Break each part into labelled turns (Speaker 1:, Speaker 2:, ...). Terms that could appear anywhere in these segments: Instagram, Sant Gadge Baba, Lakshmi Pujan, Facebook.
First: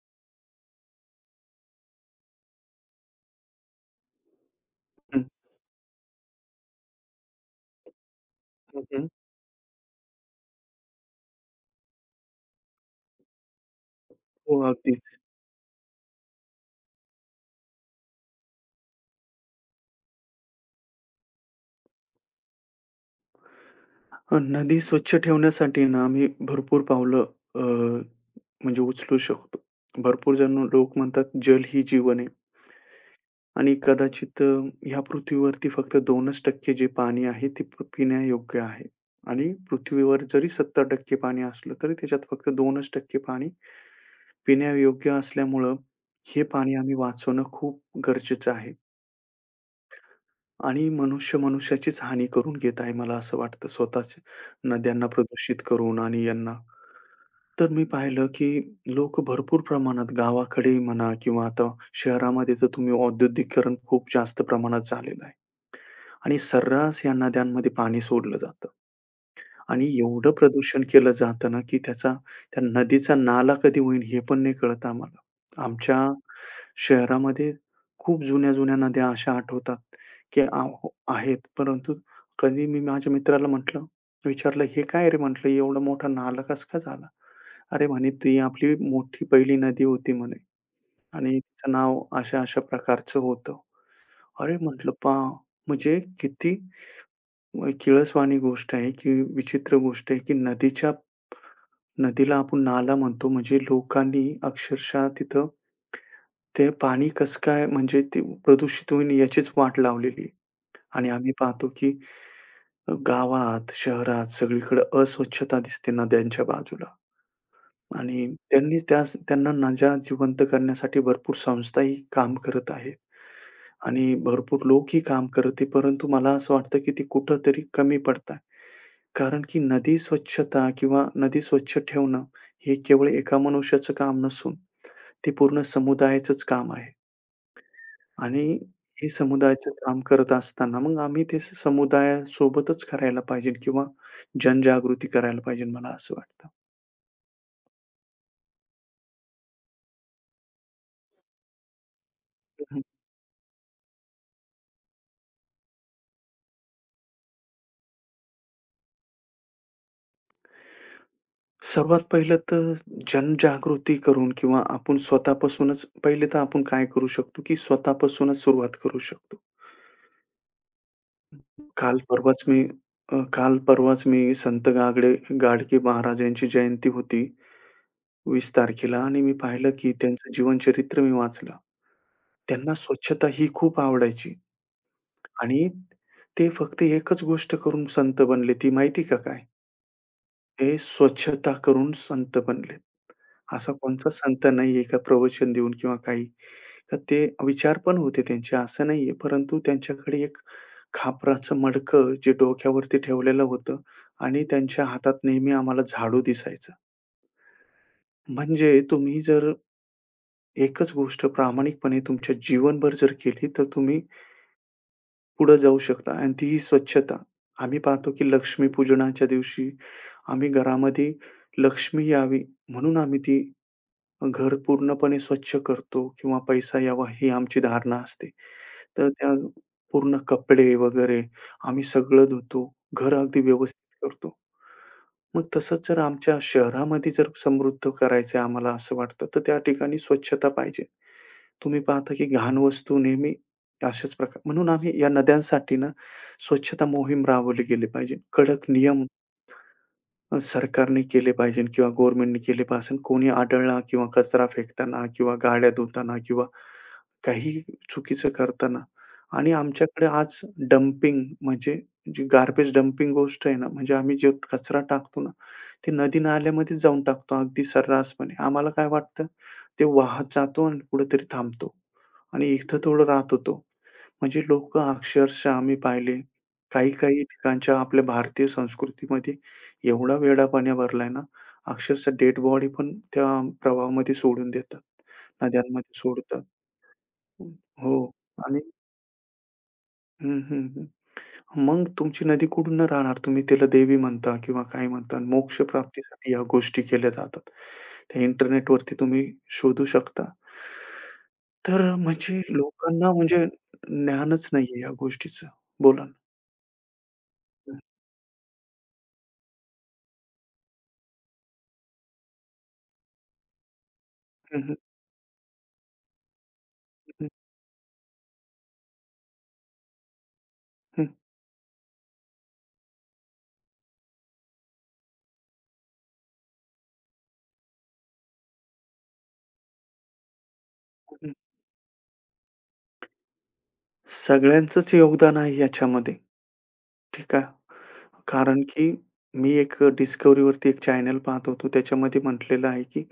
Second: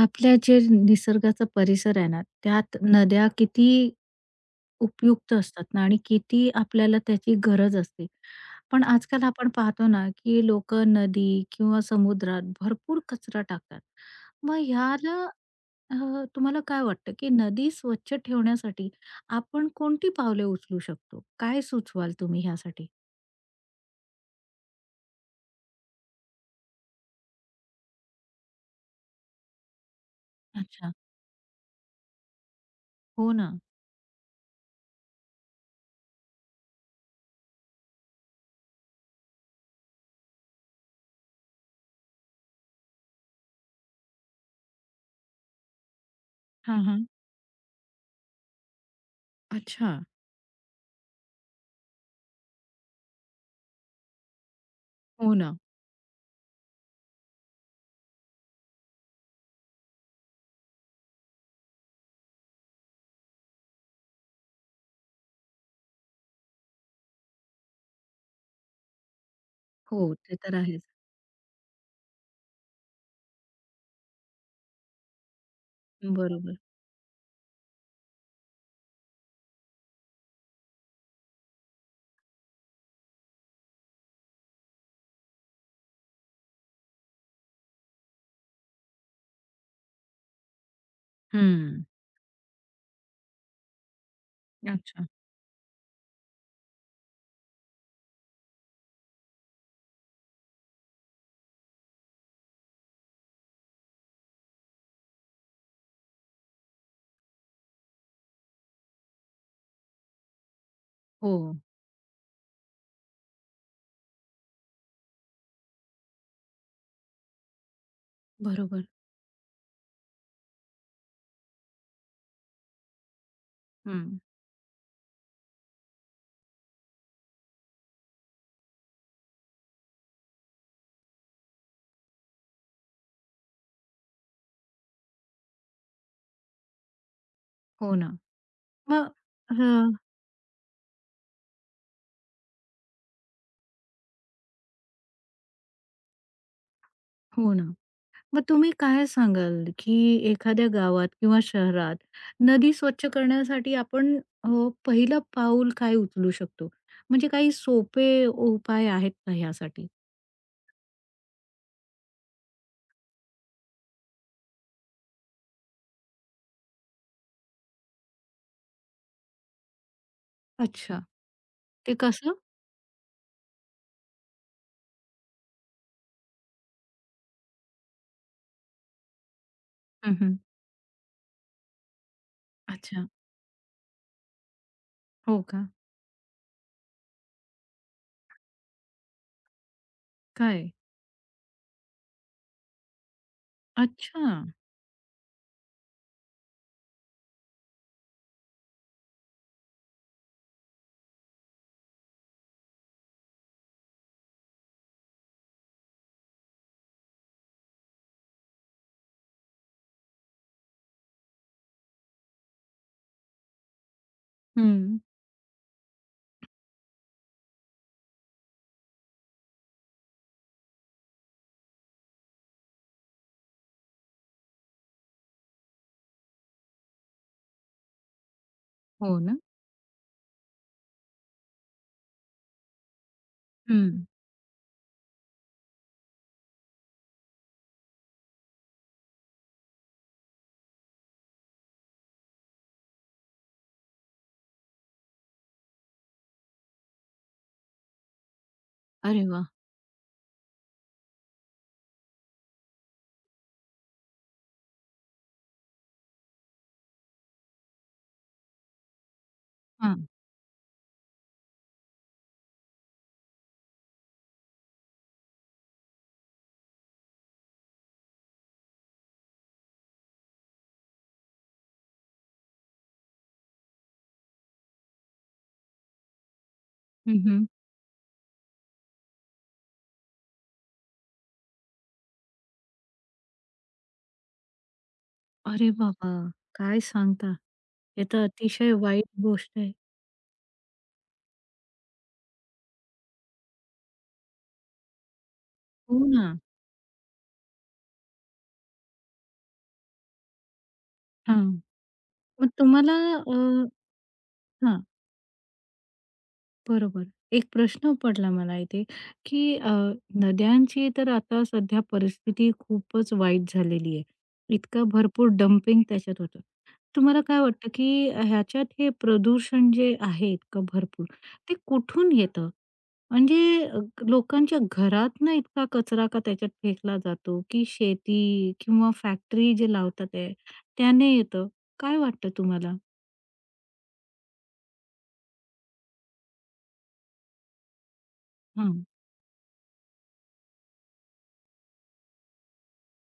Speaker 1: आपल्या जे निसर्गाचा परिसर आहे ना, त्यात नद्या किती
Speaker 2: हं,
Speaker 1: उपयुक्त असतात ना आणि किती आपल्याला त्याची गरज असते.
Speaker 2: हं,
Speaker 1: पण
Speaker 2: हं.
Speaker 1: आजकाल आपण पाहतो ना, की लोकं नदी किंवा समुद्रात भरपूर कचरा टाकतात. मग
Speaker 2: हो, अगदीच.
Speaker 1: ह्याला अ, तुम्हाला काय वाटतं, की नदी स्वच्छ ठेवण्यासाठी आपण कोणती पावले उचलू शकतो? काय सुचवाल तुम्ही ह्यासाठी?
Speaker 2: नदी स्वच्छ ठेवण्यासाठी ना आम्ही भरपूर पावलं अ, म्हणजे उचलू शकतो. भरपूर जण
Speaker 1: अच्छा.
Speaker 2: लोक म्हणतात, "जल ही जीवन आहे"
Speaker 1: हो ना.
Speaker 2: आणि कदाचित ह्या पृथ्वीवरती फक्त 2% जे पाणी आहे ते पिण्यायोग्य आहे आणि पृथ्वीवर जरी 70% पाणी असलं, तरी त्याच्यात फक्त 2% पाणी पिण्यायोग्य असल्यामुळं हे पाणी
Speaker 1: हां,
Speaker 2: आम्ही
Speaker 1: हां.
Speaker 2: वाचवणं खूप गरजेचं आहे.
Speaker 1: अच्छा.
Speaker 2: आणि मनुष्याचीच हानी करून घेत आहे, मला असं वाटतं स्वतःच नद्यांना
Speaker 1: हो ना.
Speaker 2: प्रदूषित करून आणि यांना. तर मी पाहिलं, की लोक भरपूर प्रमाणात गावाकडे म्हणा किंवा आता शहरामध्ये तर तुम्ही औद्योगिकीकरण खूप जास्त प्रमाणात झालेलं आहे आणि सर्रास या नद्यांमध्ये पाणी सोडलं जातं. आणि
Speaker 1: हो,
Speaker 2: एवढं
Speaker 1: ते तर आहेच.
Speaker 2: प्रदूषण केलं जातं ना, की त्याचा त्या नदीचा नाला कधी होईल हे पण नाही कळत आम्हाला. आमच्या
Speaker 1: बरोबर.
Speaker 2: शहरामध्ये खूप जुन्या-जुन्या नद्या अशा आठवतात, की आहेत. परंतु कधी मी माझ्या मित्राला म्हटलं, विचारलं, "हे काय रे?" म्हटलं, "एवढा मोठा नाला कसं काय झाला?" "अरे," म्हणे, "ती आपली मोठी पहिली नदी होती," म्हणे, "आणि तिचं
Speaker 1: हं.
Speaker 2: नाव अशा-अशा प्रकारचं होतं." "अरे," म्हटलं,
Speaker 1: अच्छा.
Speaker 2: "पहा म्हणजे किती" किळसवाणी गोष्ट आहे, की विचित्र गोष्ट आहे, की नदीला आपण नाला म्हणतो. म्हणजे लोकांनी अक्षरशः तिथं ते पाणी कसं काय म्हणजे ते प्रदूषित होईल याचीच वाट लावलेली आहे. आणि आम्ही
Speaker 1: हो.
Speaker 2: पाहतो, की गावात, शहरात सगळीकडे अस्वच्छता दिसते नद्यांच्या बाजूला आणि त्यांनी
Speaker 1: बरोबर.
Speaker 2: त्यास त्यांना नद्या जिवंत करण्यासाठी भरपूर संस्थाही काम करत आहेत आणि
Speaker 1: हं.
Speaker 2: भरपूर लोकही काम करत आहे. परंतु मला असं वाटतं, की ते कुठेतरी कमी पडत कारण की नदी स्वच्छता किंवा नदी स्वच्छ ठेवणं हे केवळ एका मनुष्याचं काम नसून ते पूर्ण समुदायाचंच काम आहे.
Speaker 1: हो ना.
Speaker 2: आणि हे
Speaker 1: मग
Speaker 2: समुदायाचं
Speaker 1: हं,
Speaker 2: काम करत असताना मग आम्ही ते समुदायासोबतच करायला पाहिजे किंवा जनजागृती करायला पाहिजे मला असं वाटतं.
Speaker 1: हो ना. मग तुम्ही काय सांगाल, की एखाद्या गावात किंवा शहरात नदी
Speaker 2: हं,
Speaker 1: स्वच्छ करण्यासाठी आपण अ, पहिलं पाऊल काय उचलू शकतो? म्हणजे काही सोपे उपाय आहेत का ह्यासाठी?
Speaker 2: सर्वात पहिलं तर जनजागृती करून किंवा आपण स्वतःपासूनच पहिले तर आपण काय करू शकतो, की स्वतःपासूनच सुरुवात करू शकतो.
Speaker 1: अच्छा. ते
Speaker 2: काल
Speaker 1: कसं?
Speaker 2: परवाच मी काल परवाच मी संत गागडे गाडगे महाराज यांची जयंती होती 20 तारखेला आणि मी पाहिलं की
Speaker 1: हं,
Speaker 2: त्यांचं
Speaker 1: हं.
Speaker 2: जीवनचरित्र मी वाचलं. त्यांना
Speaker 1: अच्छा.
Speaker 2: स्वच्छता ही खूप आवडायची
Speaker 1: हो
Speaker 2: आणि
Speaker 1: का?
Speaker 2: ते फक्त एकच गोष्ट करून संत बनले. ती माहिती का काय? ते
Speaker 1: काय?
Speaker 2: स्वच्छता करून संत बनले. असा कोणचा
Speaker 1: अच्छा.
Speaker 2: संत नाहीये का प्रवचन देऊन किंवा काही. तर ते विचार पण होते त्यांचे असं नाहीये. परंतु त्यांच्याकडे एक खापराचं मडकं जे डोक्यावरती ठेवलेलं होतं आणि त्यांच्या हातात नेहमी आम्हाला झाडू दिसायचं. म्हणजे तुम्ही जर एकच गोष्ट प्रामाणिकपणे तुमच्या जीवनभर जर केली, तर तुम्ही
Speaker 1: हं.
Speaker 2: पुढं जाऊ शकता आणि ती ही स्वच्छता. आम्ही पाहतो की लक्ष्मीपूजनाच्या दिवशी आम्ही घरामध्ये लक्ष्मी यावी म्हणून आम्ही ती घर पूर्णपणे स्वच्छ करतो किंवा पैसा यावा ही आमची धारणा असते. तर
Speaker 1: हो
Speaker 2: त्या
Speaker 1: ना?
Speaker 2: पूर्ण कपडे वगैरे आम्ही सगळं धुतो. घर अगदी
Speaker 1: हं.
Speaker 2: व्यवस्थित करतो. मग तसंच जर आमच्या शहरामध्ये जर समृद्ध करायचं आहे आम्हाला असं वाटतं, तर त्या ठिकाणी स्वच्छता पाहिजे. तुम्ही पाहता की घाण वस्तू नेहमी अशाच प्रकार म्हणून आम्ही या नद्यांसाठी ना स्वच्छता मोहीम राबवली गेली पाहिजे. कडक नियम
Speaker 1: अरे वाह!
Speaker 2: सरकारने केले पाहिजे किंवा गव्हर्नमेंटने केले पाहिजे. कोणी आढळला किंवा कचरा फेकताना किंवा गाड्या धुताना किंवा काही चुकीचं करताना आणि
Speaker 1: हां.
Speaker 2: आमच्याकडे आज डंपिंग म्हणजे जी गार्बेज डंपिंग गोष्ट आहे ना, म्हणजे आम्ही जे कचरा टाकतो ना, ते नदी-नाल्यामध्येच जाऊन टाकतो अगदी सर्रासपणे. आम्हाला काय वाटतं, ते वाहत जातो आणि कुठेतरी थांबतो आणि इथं थोडं राहतो तो. म्हणजे लोकं अक्षरशः आम्ही पाहिले
Speaker 1: हं,
Speaker 2: काही-काही
Speaker 1: हं.
Speaker 2: ठिकाणच्या आपल्या भारतीय संस्कृतीमध्ये एवढा वेडा पाण्या भरलाय ना, अक्षरशः डेड बॉडी पण त्या प्रवाहामध्ये सोडून देतात.
Speaker 1: अरे
Speaker 2: नद्यांमध्ये
Speaker 1: बाबा!
Speaker 2: सोडतात.
Speaker 1: काय सांगता?
Speaker 2: हो.
Speaker 1: हे तर
Speaker 2: आणि
Speaker 1: अतिशय वाईट गोष्ट आहे.
Speaker 2: हं, हं, हं. मग तुमची नदी कुठून न राहणार? तुम्ही तिला देवी म्हणता किंवा काय म्हणता. मोक्ष
Speaker 1: हो ना.
Speaker 2: प्राप्तीसाठी या गोष्टी केल्या जातात. त्या इंटरनेटवरती तुम्ही शोधू शकता.
Speaker 1: हां.
Speaker 2: तर म्हणजे
Speaker 1: मग तुम्हाला
Speaker 2: लोकांना
Speaker 1: अ,
Speaker 2: म्हणजे ज्ञानच नाहीये
Speaker 1: हां,
Speaker 2: या गोष्टीचं. बोला ना.
Speaker 1: बरोबर. एक प्रश्न पडला मला इथे, की अ, नद्यांची तर आता सध्या परिस्थिती खूपच वाईट झालेली आहे.
Speaker 2: हं, हं, हं,
Speaker 1: इतकं भरपूर डंपिंग त्याच्यात होतं. तुम्हाला
Speaker 2: हं,
Speaker 1: काय वाटतं, की ह्याच्यात हे प्रदूषण जे आहे इतकं
Speaker 2: हं,
Speaker 1: भरपूर, ते कुठून येतं? म्हणजे अ, लोकांच्या घरातनं इतका कचरा का त्याच्यात फेकला जातो, की शेती किंवा फॅक्टरी जे लावतात आहे त्याने
Speaker 2: हं.
Speaker 1: येतं? काय वाटतं तुम्हाला?
Speaker 2: सगळ्यांचंच योगदान आहे याच्यामध्ये. ठीक आहे. कारण
Speaker 1: हां.
Speaker 2: की मी एक डिस्कव्हरीवरती एक चॅनल पाहत होतो. त्याच्यामध्ये म्हटलेलं आहे, की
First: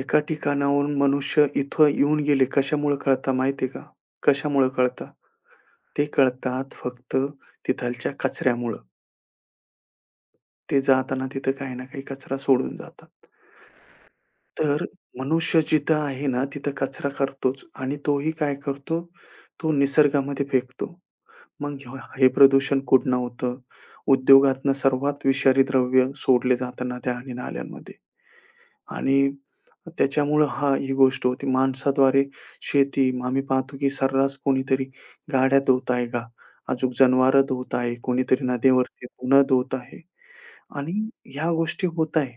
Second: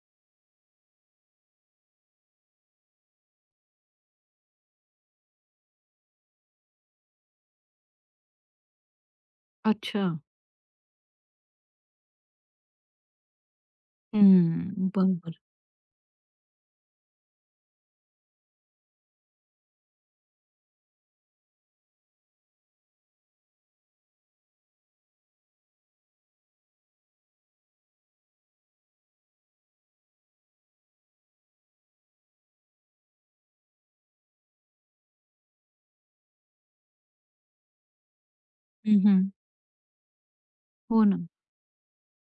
Speaker 2: एका ठिकाणाहून मनुष्य इथं येऊन गेले कशामुळे कळतं माहिती आहे का? कशामुळे कळतं? ते कळतात फक्त तिथालच्या कचऱ्यामुळं.
Speaker 1: अच्छा.
Speaker 2: ते जाताना तिथं काही ना काही कचरा सोडून जातात. तर
Speaker 1: हम्म, बरोबर.
Speaker 2: मनुष्य जिथं आहे ना, तिथं कचरा करतोच आणि तोही काय करतो, तो निसर्गामध्ये फेकतो. मग हे प्रदूषण कुठनं होतं? उद्योगातनं सर्वात विषारी द्रव्य सोडले जाताना त्या आणि नाल्यांमध्ये. आणि त्याच्यामुळं हां, ही गोष्ट होती. माणसाद्वारे शेती, आम्ही पाहतो की सर्रास कोणीतरी गाड्या धुवत आहे का, अचूक जनावरं धुवत आहे, कोणीतरी
Speaker 1: हं,
Speaker 2: नदीवरती
Speaker 1: हं.
Speaker 2: उन्हं धुवत आहे आणि
Speaker 1: हो ना.
Speaker 2: ह्या गोष्टी होत आहे.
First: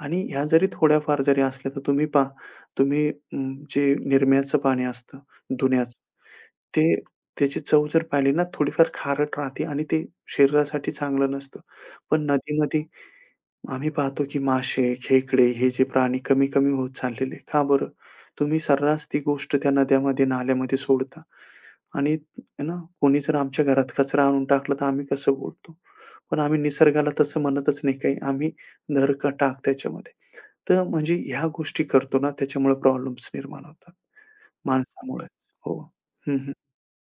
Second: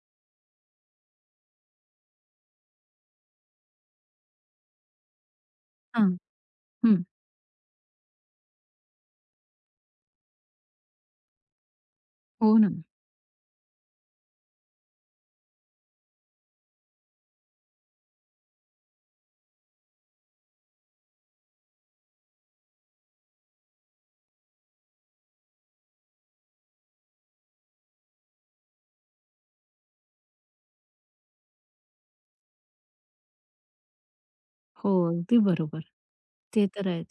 Speaker 2: आणि ह्या जरी थोड्याफार जरी असल्या, तर तुम्ही पहा, तुम्ही जे निरम्याचं पाणी असतं धुण्याचं,
Speaker 1: हां.
Speaker 2: ते
Speaker 1: हं.
Speaker 2: त्याची चव जर पाहिली ना, थोडीफार खारट राहते आणि ते शरीरासाठी चांगलं नसतं. पण
Speaker 1: हो ना.
Speaker 2: नदीमध्ये आम्ही पाहतो की मासे, खेकडे हे जे प्राणी कमी-कमी होत चाललेले. का बरं? तुम्ही सर्रास ती गोष्ट त्या नद्यामध्ये, नाल्यामध्ये सोडता आणि आहे ना, कोणी जर आमच्या घरात कचरा आणून टाकला तर आम्ही कसं बोलतो? पण आम्ही निसर्गाला तसं म्हणतच नाही काही. आम्ही धर का टाक त्याच्यामध्ये. तर म्हणजे ह्या गोष्टी करतो ना, त्याच्यामुळे प्रॉब्लेम्स निर्माण होतात
Speaker 1: हो,
Speaker 2: माणसामुळेच.
Speaker 1: अगदी
Speaker 2: हो.
Speaker 1: बरोबर.
Speaker 2: हं, हं.
Speaker 1: ते तर आहेच.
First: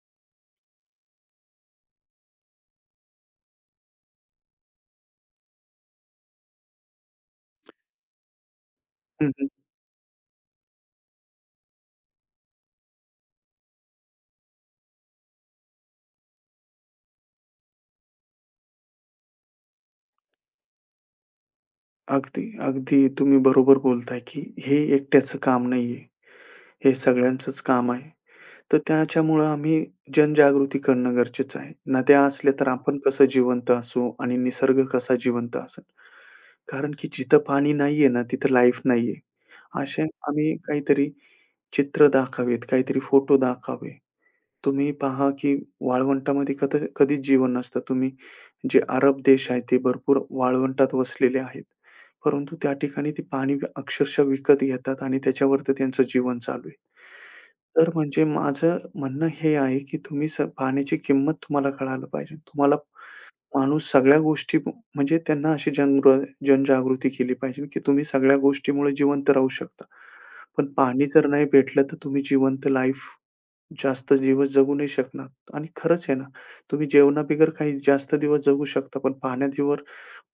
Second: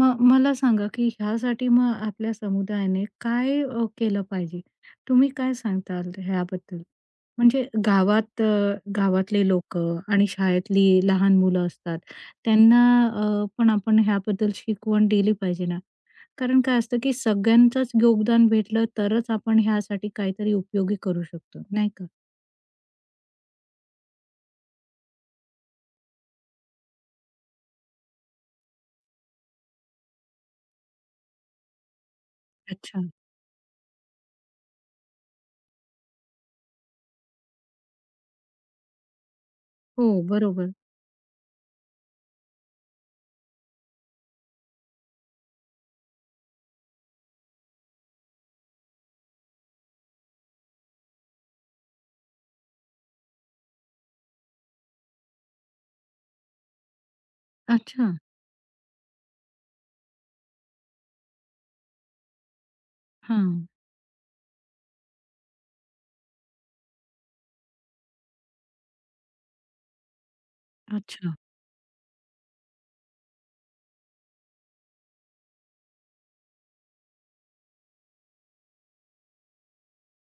Speaker 1: मग मला सांगा, की ह्यासाठी मग आपल्या समुदायाने काय केलं पाहिजे? तुम्ही काय सांगताल ह्याबद्दल? म्हणजे
Speaker 2: हं, हं.
Speaker 1: गावातले लोकं आणि शाळेतली लहान मुलं असतात, त्यांना पण आपण ह्याबद्दल शिकवण दिली पाहिजे ना? कारण काय असतं, की सगळ्यांचंच योगदान भेटलं तरच आपण ह्यासाठी काहीतरी उपयोगी करू शकतो, नाही का?
Speaker 2: अगदी, अगदी तुम्ही बरोबर बोलताय की हे एकट्याचं काम नाहीये. हे सगळ्यांचंच काम आहे. तर त्याच्यामुळं आम्ही जनजागृती करणं गरजेचं आहे. नद्या असल्या तर आपण
Speaker 1: अच्छा.
Speaker 2: कसं जिवंत असू आणि निसर्ग कसा जिवंत असेल. कारण की जिथं पाणी नाहीये ना, तिथं लाईफ नाहीये. असे
Speaker 1: हो,
Speaker 2: आम्ही
Speaker 1: बरोबर.
Speaker 2: काहीतरी चित्र दाखावेत, काहीतरी फोटो दाखावे. तुम्ही पहा की वाळवंटामध्ये कधीच जीवन नसतं. तुम्ही जे अरब देश आहेत, ते भरपूर वाळवंटात वसलेले आहेत. परंतु त्या ठिकाणी ते पाणी अक्षरशः विकत घेतात आणि त्याच्यावरती त्यांचं जीवन चालू आहे. तर
Speaker 1: अच्छा.
Speaker 2: म्हणजे माझं म्हणणं हे आहे, की तुम्ही स पाण्याची किंमत तुम्हाला कळायला पाहिजे. तुम्हाला
Speaker 1: हां.
Speaker 2: माणूस सगळ्या गोष्टी म्हणजे त्यांना अशी जनजागृती केली पाहिजे, की तुम्ही सगळ्या गोष्टीमुळे जिवंत राहू शकता. पण पाणी जर
Speaker 1: अच्छा.
Speaker 2: नाही भेटलं, तर तुम्ही जिवंत लाईफ जास्त दिवस जगू नाही शकणार आणि खरंच आहे ना, तुम्ही जेवणाबिगर काही जास्त दिवस जगू शकता, पण पाण्यादिवर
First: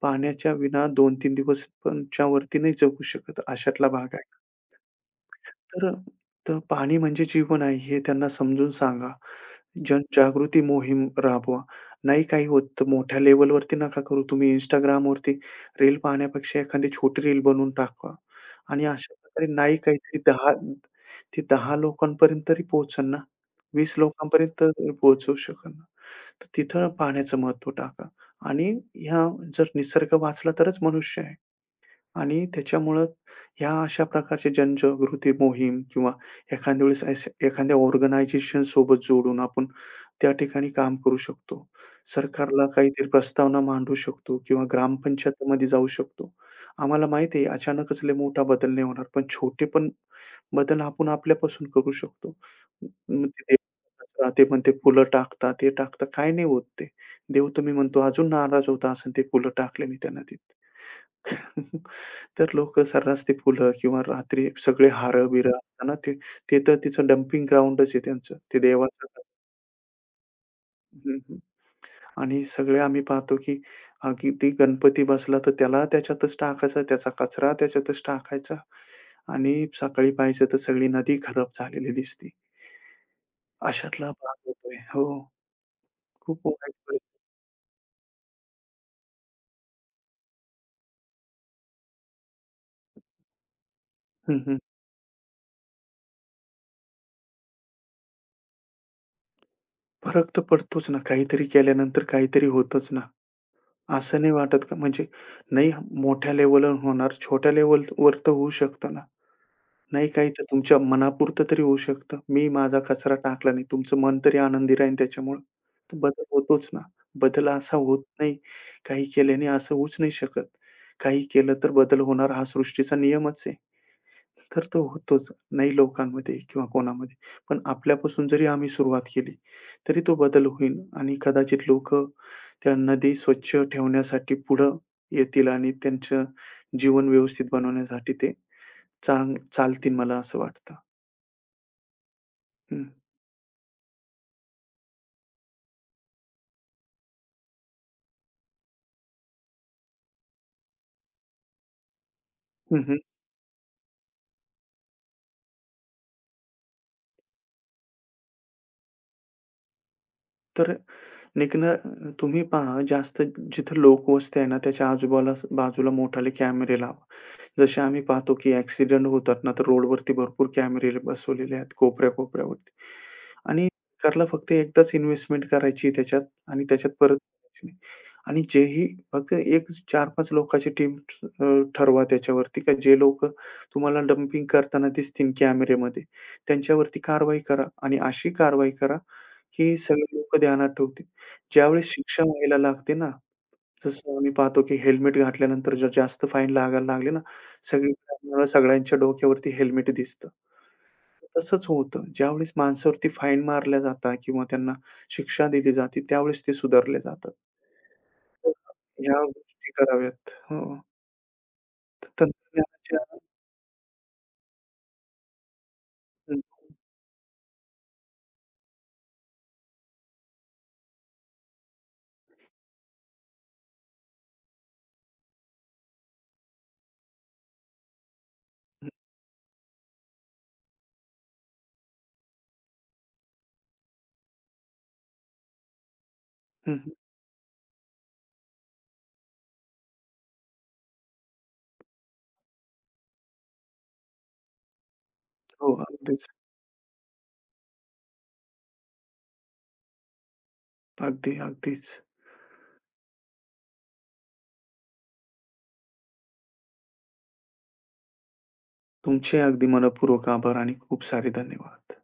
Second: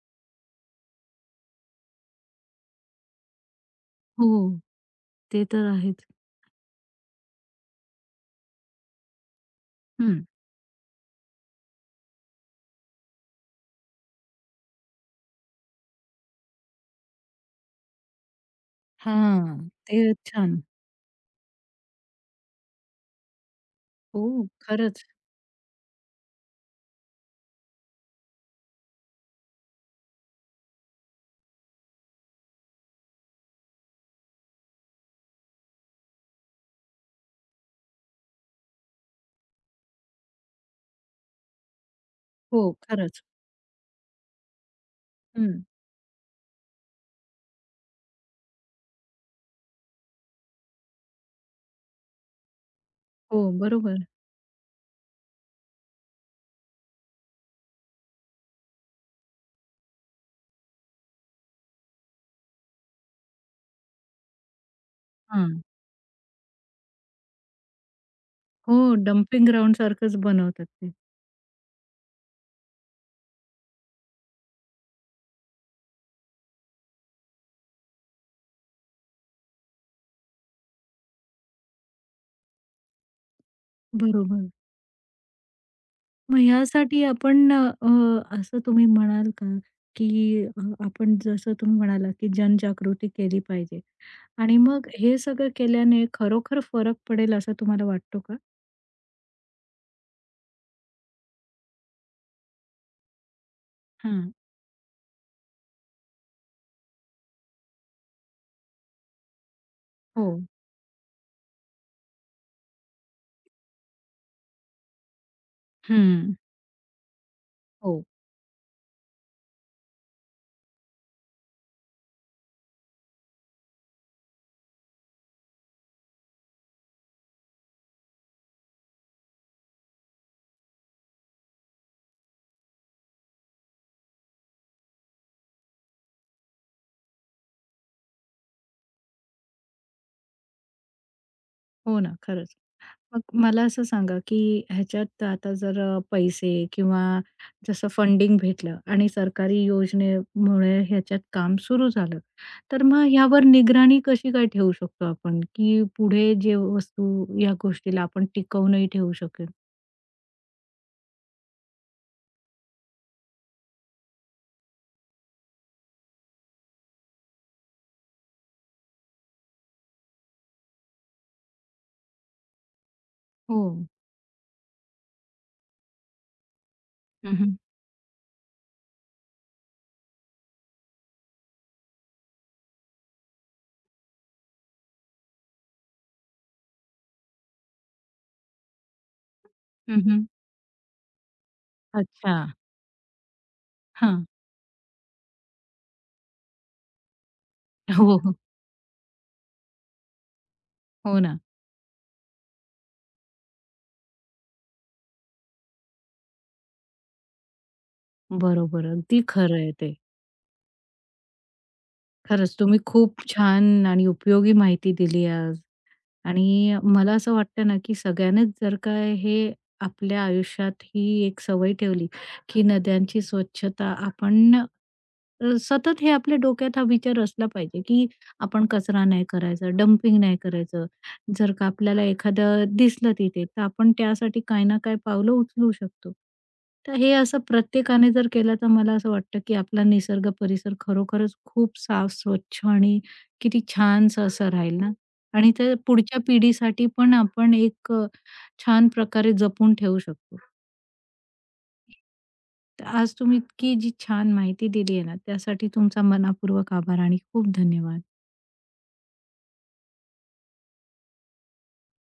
Speaker 2: पाण्याच्या विना दोन तीन दिवस पण च्या वरती नाही जगू शकत, अशातला भाग
Speaker 1: हो,
Speaker 2: आहे.
Speaker 1: ते तर
Speaker 2: तर
Speaker 1: आहेच.
Speaker 2: तर पाणी म्हणजे जीवन आहे हे त्यांना समजून सांगा.
Speaker 1: हं.
Speaker 2: जनजागृती मोहीम राबवा. नाही काही होत तर मोठ्या लेव्हलवरती नका करू. तुम्ही Instagramवरती रील पाहण्यापेक्षा एखादी छोटी रील बनवून टाका आणि अशा प्रकारे
Speaker 1: हां,
Speaker 2: नाही
Speaker 1: ते
Speaker 2: काहीतरी 10
Speaker 1: छान.
Speaker 2: ते 10 लोकांपर्यंत तरी पोहोचेल ना. 20
Speaker 1: हो,
Speaker 2: लोकांपर्यंत तरी
Speaker 1: खरंच.
Speaker 2: पोहोचू शकेल ना. तर तिथं पाण्याचं महत्त्व टाका आणि ह्या जर निसर्ग वाचला तरच मनुष्य आहे. आणि त्याच्यामुळं ह्या अशा प्रकारच्या जनजागृती मोहीम किंवा एखाद्या वेळेस एखाद्या ऑर्गनायझेशन सोबत जोडून आपण त्या ठिकाणी काम करू शकतो.
Speaker 1: हो,
Speaker 2: सरकारला काहीतरी
Speaker 1: खरंच.
Speaker 2: प्रस्तावना मांडू शकतो किंवा
Speaker 1: हं.
Speaker 2: ग्रामपंचायतीमध्ये जाऊ शकतो. आम्हाला माहिती आहे अचानकच लय मोठा बदल नाही होणार, पण छोटे पण बदल आपण आपल्यापासून करू शकतो. मग
Speaker 1: हो,
Speaker 2: ते
Speaker 1: बरोबर.
Speaker 2: देव कचरा ते पण ते फुलं टाकतात, ते टाकतात. काही नाही होत ते. देव तर म्हणतो अजून नाराज होत असेल ते फुलं टाकले नाही त्यांना तिथे. तर लोकं सर्रास ते फुलं किंवा रात्री सगळे हारं-बिरं
Speaker 1: हां.
Speaker 2: असताना ते ते तर तिचं डंपिंग ग्राउंडच आहे त्यांचं. ते
Speaker 1: हो,
Speaker 2: देवाचं
Speaker 1: डंपिंग ग्राउंडसारखंच बनवतात ते.
Speaker 2: हं, हं. आणि सगळे आम्ही पाहतो, की अगदी गणपती बसला तर त्याला त्याच्यातच टाकायचा, त्याचा कचरा त्याच्यातच टाकायचा आणि सकाळी पाहायचं तर सगळी नदी खराब झालेली दिसते. अशातला भाग
Speaker 1: बरोबर.
Speaker 2: होतोय. हो,
Speaker 1: मग
Speaker 2: खूप वाईट
Speaker 1: ह्यासाठी
Speaker 2: परिस्थिती.
Speaker 1: आपण अ, अ, असं तुम्ही म्हणाल का, की, आपण जसं तुम्ही म्हणाला, की जनजागृती केली पाहिजे
Speaker 2: हं, हं.
Speaker 1: आणि मग हे सगळं केल्याने खरोखर फरक पडेल असं तुम्हाला वाटतो का?
Speaker 2: फरक तर पडतोच ना. काहीतरी केल्यानंतर काहीतरी होतच ना. असं नाही
Speaker 1: हां.
Speaker 2: वाटत का? म्हणजे नाही मोठ्या लेव्हलवर होणार, छोट्या लेव्हलवर तर होऊ शकतं ना. नाही काही तर
Speaker 1: हो.
Speaker 2: तुमच्या मनापुरतं तरी होऊ शकतं. मी माझा कचरा टाकला नाही, तुमचं मन तरी आनंदी राहील त्याच्यामुळं. तर बदल
Speaker 1: हं.
Speaker 2: होतोच ना. बदल असा होत
Speaker 1: हो.
Speaker 2: नाही, काही केल्याने असं होऊच नाही शकत. काही केलं तर बदल होणार हा सृष्टीचा नियमच आहे. तर तो होतोच. नाही लोकांमध्ये किंवा कोणामध्ये. पण आपल्यापासून जरी आम्ही सुरुवात केली, तरी तो बदल होईल आणि कदाचित लोक, त्या नदी स्वच्छ ठेवण्यासाठी पुढं येतील आणि त्यांचं जीवन व्यवस्थित बनवण्यासाठी ते चालतील मला असं वाटतं.
Speaker 1: हो ना, खरंच.
Speaker 2: हं.
Speaker 1: मग मला असं सांगा, की ह्याच्यात आता जर पैसे किंवा जसं फंडिंग भेटलं आणि सरकारी योजनेमुळे ह्याच्यात काम सुरू झालं, तर
Speaker 2: हं,
Speaker 1: मग ह्यावर निगराणी कशी काय ठेवू शकतो आपण, की पुढे जे वस्तू या गोष्टीला आपण टिकवूनही ठेवू शकेल?
Speaker 2: तर लेकिन तुम्ही पहा जास्त जिथं लोकवस्ती आहे ना, त्याच्या बाजूला मोठाले कॅमेरे लावा. जसे आम्ही पाहतो की ॲक्सिडेंट होतात ना, तर रोडवरती भरपूर कॅमेरे बसवलेले आहेत कोपऱ्या-कोपऱ्यावरती.
Speaker 1: हो.
Speaker 2: आणि सरकारला फक्त एकदाच इन्व्हेस्टमेंट करायची आहे त्याच्यात आणि त्याच्यात परत
Speaker 1: हं, हं.
Speaker 2: करायची नाही. आणि जेही फक्त एक 4-5 लोकांची टीम ठरवा त्याच्यावरती का जे लोकं तुम्हाला डंपिंग करताना दिसतील कॅमेरेमध्ये, त्यांच्यावरती कारवाई करा आणि अशी कारवाई करा की सगळे लोकं ध्यानात ठेवतील. ज्यावेळेस शिक्षा
Speaker 1: अच्छा.
Speaker 2: व्हायला लागते ना, जसं
Speaker 1: हां.
Speaker 2: आम्ही पाहतो की हेल्मेट घातल्यानंतर जर जास्त फाईन लागायला लागले ना, सगळीकडे
Speaker 1: हो, हो.
Speaker 2: आम्हाला सगळ्यांच्या डोक्यावरती हेल्मेट दिसतं.
Speaker 1: हो ना.
Speaker 2: तसंच होतं. ज्यावेळेस माणसावरती फाईन मारल्या जातात किंवा त्यांना शिक्षा दिली जाते, त्यावेळेस ते सुधारले जातात. तर
Speaker 1: बरोबर.
Speaker 2: ह्या
Speaker 1: अगदी खरं
Speaker 2: गोष्टी
Speaker 1: आहे ते.
Speaker 2: कराव्यात. हो.
Speaker 1: खरंच तुम्ही
Speaker 2: तंत्रज्ञानाच्या
Speaker 1: खूप छान आणि उपयोगी माहिती दिली आज.
Speaker 2: हं,
Speaker 1: आणि मला असं वाटतं ना, की सगळ्यांनीच जर का हे आपल्या आयुष्यात ही एक सवय ठेवली, की नद्यांची स्वच्छता आपण सतत हे आपल्या डोक्यात हा विचार असला पाहिजे, की आपण
Speaker 2: हं,
Speaker 1: कचरा नाही करायचा, डंपिंग नाही करायचं. जर का आपल्याला एखादं दिसलं तिथे, तर आपण त्यासाठी काही ना काही पावलं उचलू शकतो.
Speaker 2: हं, हं.
Speaker 1: तर हे असं प्रत्येकाने जर केलं, तर मला असं वाटतं, की आपला निसर्ग परिसर खरोखरच खूप साफ, स्वच्छ आणि किती छानसं असं राहील ना. आणि
Speaker 2: हो,
Speaker 1: त्या पुढच्या
Speaker 2: अगदीच.
Speaker 1: पिढीसाठी पण आपण एक छान प्रकारे जपून ठेवू शकतो.
Speaker 2: अगदी, अगदीच.
Speaker 1: तर आज तुम्ही इतकी जी छान माहिती दिली आहे ना, त्यासाठी तुमचा मनापूर्वक आभार आणि खूप धन्यवाद.
Speaker 2: तुमचे अगदी मनःपूर्वक आभार आणि खूप सारे धन्यवाद.